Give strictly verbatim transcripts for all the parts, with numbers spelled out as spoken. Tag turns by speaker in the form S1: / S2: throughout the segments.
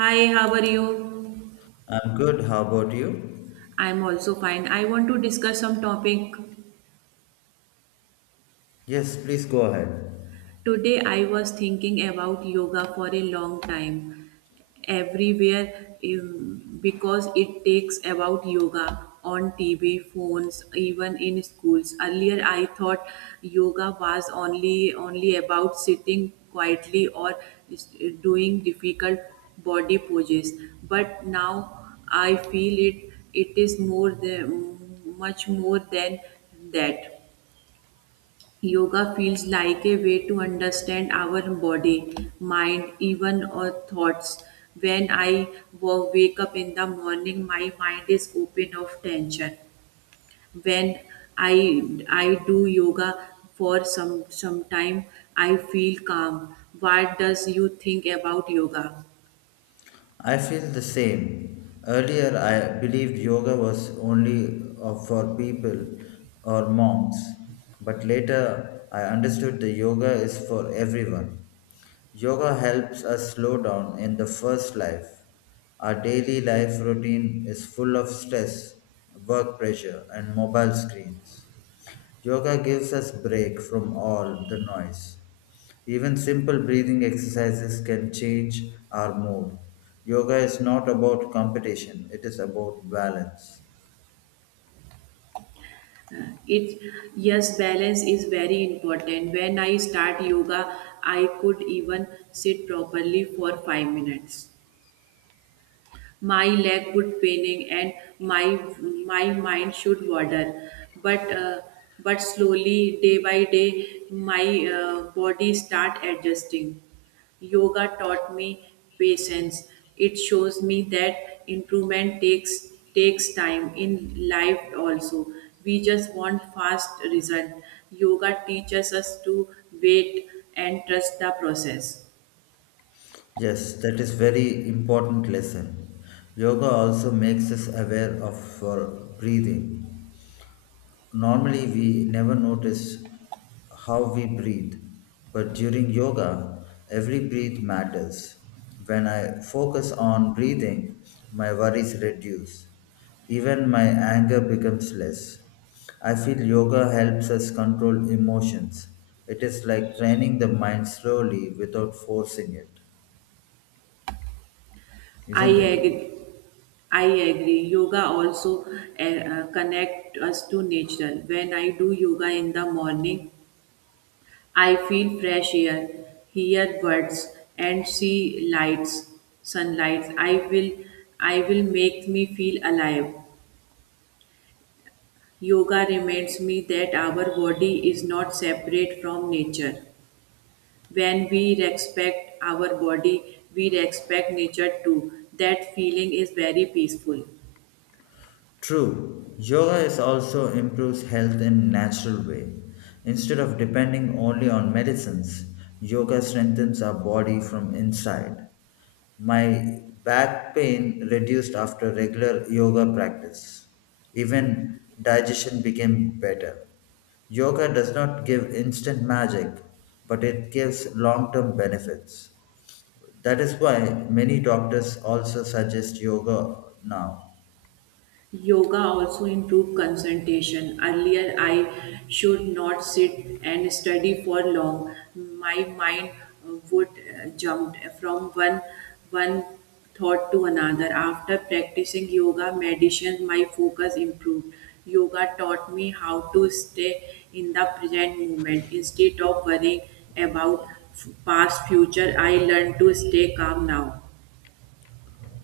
S1: Hi, how are you?
S2: I'm good. How about you?
S1: I'm also fine. I want to discuss some topic.
S2: Yes, please go ahead.
S1: Today I was thinking about yoga for a long time everywhere um, because it takes about yoga on T V, phones, even in schools. Earlier I thought yoga was only only about sitting quietly or s- doing difficult body poses, but now I feel it it is more than much more than that. Yoga feels like a way to understand our body, mind, even our thoughts. When I wo- wake up in the morning, my mind is open of tension. When I I do yoga for some some time, I feel calm. What does you think about yoga?
S2: I feel the same. Earlier, I believed yoga was only uh, for people or monks, but later I understood the yoga is for everyone. Yoga helps us slow down in the first life. Our daily life routine is full of stress, work pressure, and mobile screens. Yoga gives us break from all the noise. Even simple breathing exercises can change our mood. Yoga is not about competition, it is about balance.
S1: It, yes, balance is very important. When I start yoga, I could even sit properly for five minutes. My leg would paining and my my mind should wander, but uh, but slowly day by day my uh, body start adjusting. Yoga taught me patience. It shows me that improvement takes takes time. In life also we just want fast result. Yoga teaches us to wait and trust the process.
S2: Yes, that is very important lesson. Yoga also makes us aware of our breathing. Normally, we never notice how we breathe, but during yoga, every breath matters. When I focus on breathing, my worries reduce. Even my anger becomes less. I feel yoga helps us control emotions. It is like training the mind slowly without forcing it,
S1: i
S2: isn't it?
S1: agree I agree. Yoga also uh, uh, connect us to nature. When I do yoga in the morning, I feel fresh air, hear birds, and see lights, sunlight. I will, I will make me feel alive. Yoga reminds me that our body is not separate from nature. When we respect our body, we respect nature too. That feeling is very peaceful.
S2: True, yoga is also improves health in natural way. Instead of depending only on medicines, yoga strengthens our body from inside. My back pain reduced after regular yoga practice. Even digestion became better. Yoga does not give instant magic, but it gives long-term benefits. That is why many doctors also suggest yoga now.
S1: Yoga also improve concentration. Earlier, I should not sit and study for long. My mind uh, would uh, jump from one one thought to another. After practicing yoga meditation, my focus improved. Yoga taught me how to stay in the present moment instead of worrying about f- past future. I learned to stay calm now.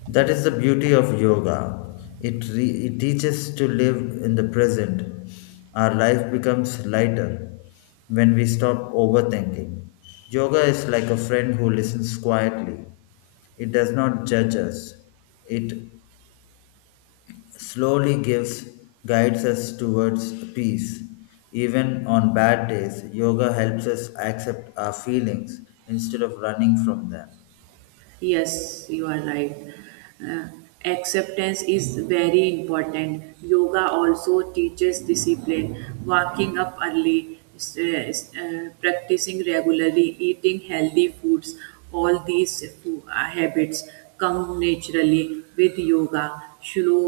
S2: That is the beauty of yoga. It, re- it teaches to live in the present. Our life becomes lighter when we stop overthinking. Yoga is like a friend who listens quietly. It does not judge us. It slowly gives guides us towards peace. Even on bad days, yoga helps us accept our feelings instead of running from them.
S1: Yes, you are right. Uh, Acceptance is very important. Yoga also teaches discipline, waking up early, s- uh, s- uh, practicing regularly, eating healthy foods. All these fo- uh, habits come naturally with yoga. Slow,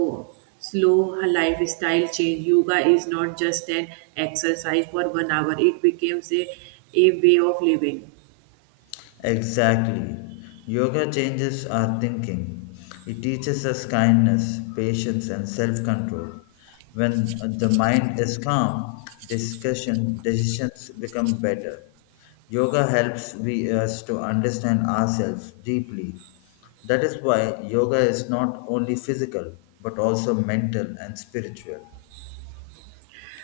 S1: slow lifestyle change. Yoga is not just an exercise for one hour, it becomes a, a way of living.
S2: Exactly. Yoga changes our thinking. It teaches us kindness, patience, and self control. When the mind is calm, discussion decisions become better. Yoga helps we, us to understand ourselves deeply. That is why yoga is not only physical but also mental and spiritual.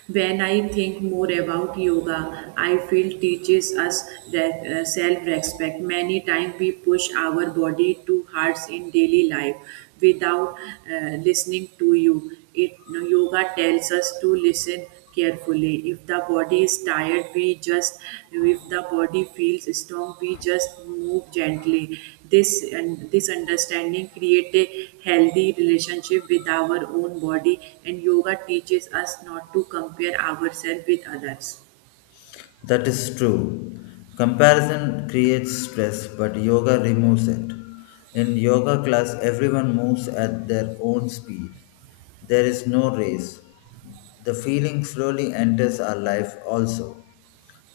S1: When I think more about yoga, I feel teaches us re- uh, self-respect. Many times we push our body too hard in daily life without uh, listening to you. It yoga tells us to listen carefully. If the body is tired we just, if the body feels strong we just move gently, this and this understanding create a healthy relationship with our own body. And yoga teaches us not to compare ourselves with others.
S2: That is true. Comparison creates stress, but yoga removes it. In yoga class, everyone moves at their own speed. There is no race. The feeling slowly enters our life also.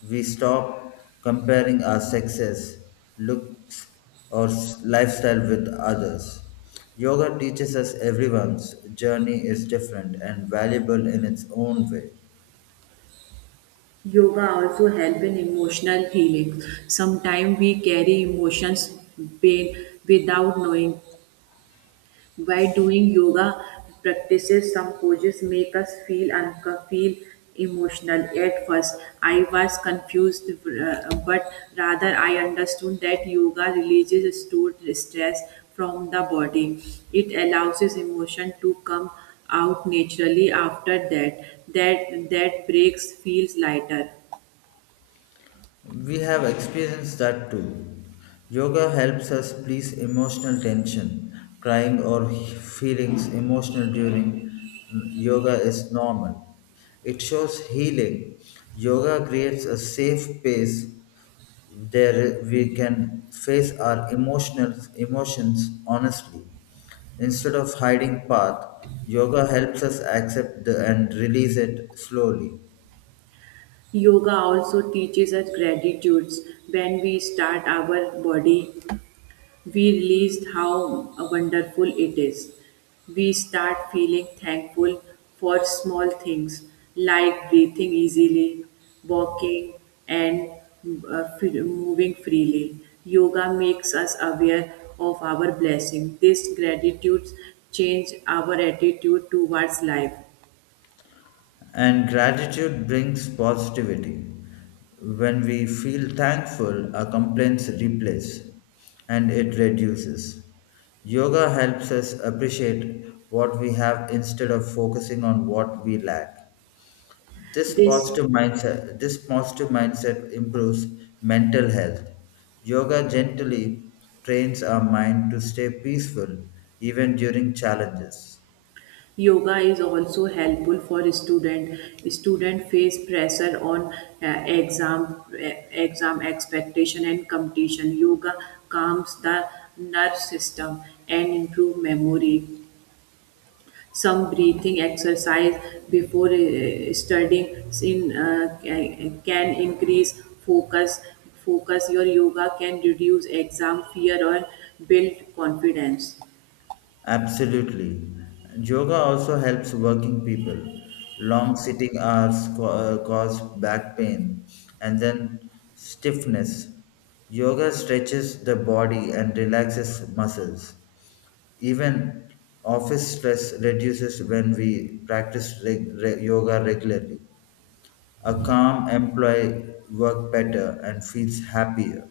S2: We stop comparing our success, looks, or s- lifestyle with others. Yoga teaches us everyone's journey is different and valuable in its own way.
S1: Yoga also help in emotional healing. Sometimes we carry emotions, pain, without knowing. By doing yoga practices, some poses make us feel unco- feel emotional. At first, I was confused, uh, but rather I understood that yoga releases stored stress from the body. It allows his emotion to come out naturally. After that, that that breaks feels lighter.
S2: We have experienced that too. Yoga helps us release emotional tension. Crying or feelings emotional during yoga is normal. It shows healing. Yoga creates a safe space there we can face our emotional emotions honestly. Instead of hiding path, yoga helps us accept the, and release it slowly.
S1: Yoga also teaches us gratitudes. When we start our body we realized how wonderful it is. We start feeling thankful for small things like breathing easily, walking, and uh, f- moving freely. Yoga makes us aware of our blessing. This gratitude change our attitude towards life.
S2: And gratitude brings positivity. When we feel thankful, our complaints replace and it reduces. Yoga helps us appreciate what we have instead of focusing on what we lack. This
S1: This
S2: positive mindset, this positive mindset improves mental health. Yoga gently trains our mind to stay peaceful even during challenges.
S1: yoga is also helpful for student. Student face pressure on uh, exam, uh, exam expectation and competition. Yoga calms the nerve system and improve memory. Some breathing exercise before uh, studying in, uh, ca- can increase focus. Focus your yoga can reduce exam fear or build confidence.
S2: Absolutely. Yoga also helps working people. Long sitting hours co- uh, cause back pain and then stiffness. Yoga stretches the body and relaxes muscles. Even office stress reduces when we practice reg- re- yoga regularly. A calm employee works better and feels happier.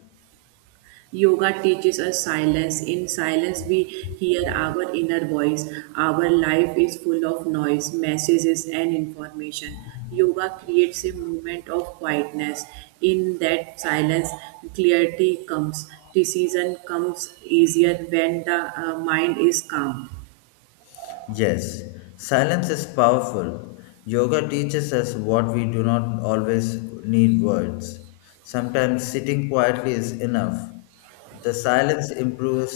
S1: Yoga teaches us silence. In silence, we hear our inner voice. Our life is full of noise, messages, and information. Yoga creates a moment of quietness. In that silence, clarity comes. Decision comes easier when the uh, mind is calm.
S2: Yes, silence is powerful. Yoga teaches us what we do not always need words. Sometimes sitting quietly is enough. The silence improves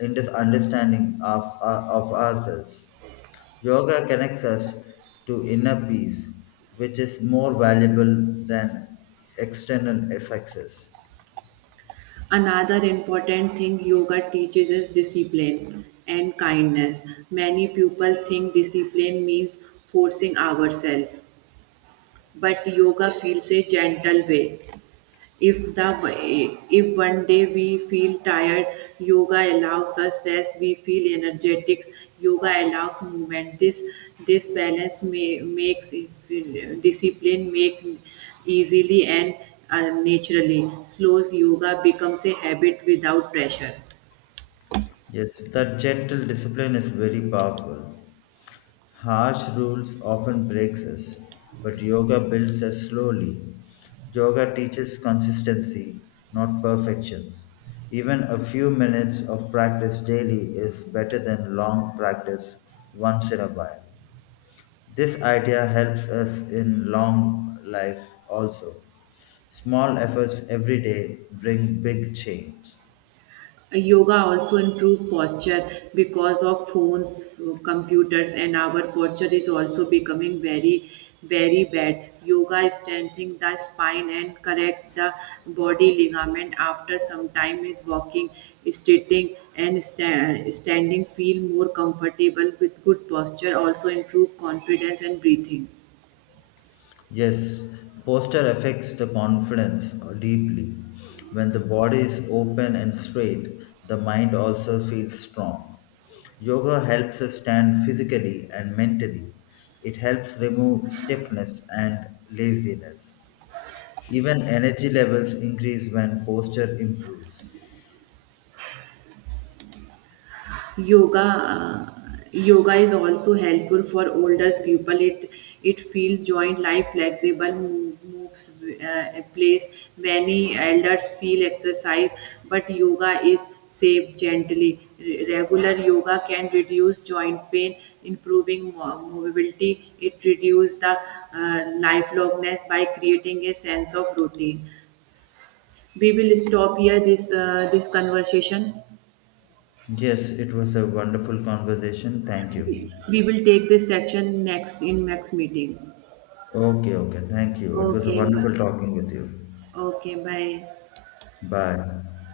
S2: in this understanding of, uh, of ourselves. Yoga connects us to inner peace, which is more valuable than external success.
S1: Another important thing yoga teaches is discipline and kindness. Many people think discipline means forcing ourselves, but yoga feels a gentle way. if the if one day we feel tired, yoga allows us rest. We feel energetic, yoga allows movement. This this balance may, makes discipline make easily and uh, naturally. Slows yoga becomes a habit without pressure.
S2: Yes, that gentle discipline is very powerful. Harsh rules often breaks us, but yoga builds us slowly. Yoga teaches consistency, not perfections. Even a few minutes of practice daily is better than long practice once in a while. This idea helps us in long life also. Small efforts every day bring big change.
S1: Yoga also improve posture because of phones, computers, and our posture is also becoming very, very bad. Yoga strengthens the spine and correct the body ligament. After some time is walking, sitting, and sta- standing. Feel more comfortable with good posture. Also improve confidence and breathing.
S2: Yes, posture affects the confidence uh, deeply. When the body is open and straight, the mind also feels strong. Yoga helps us stand physically and mentally. It helps remove stiffness and laziness. Even energy levels increase when posture improves.
S1: yoga uh, Yoga is also helpful for older people. It it feels joint life flexible, mo- moves uh, a place. Many elders feel exercise, but yoga is safe, gently. Re- regular yoga can reduce joint pain, improving mo- mobility. It reduces the uh, lifelongness by creating a sense of routine. We will stop here this uh, this conversation.
S2: Yes, it was a wonderful conversation. Thank you.
S1: We will take this section next in next meeting.
S2: Okay, okay. Thank you. It was a
S1: Okay, bye.
S2: wonderful talking with you.
S1: Okay, bye.
S2: Bye.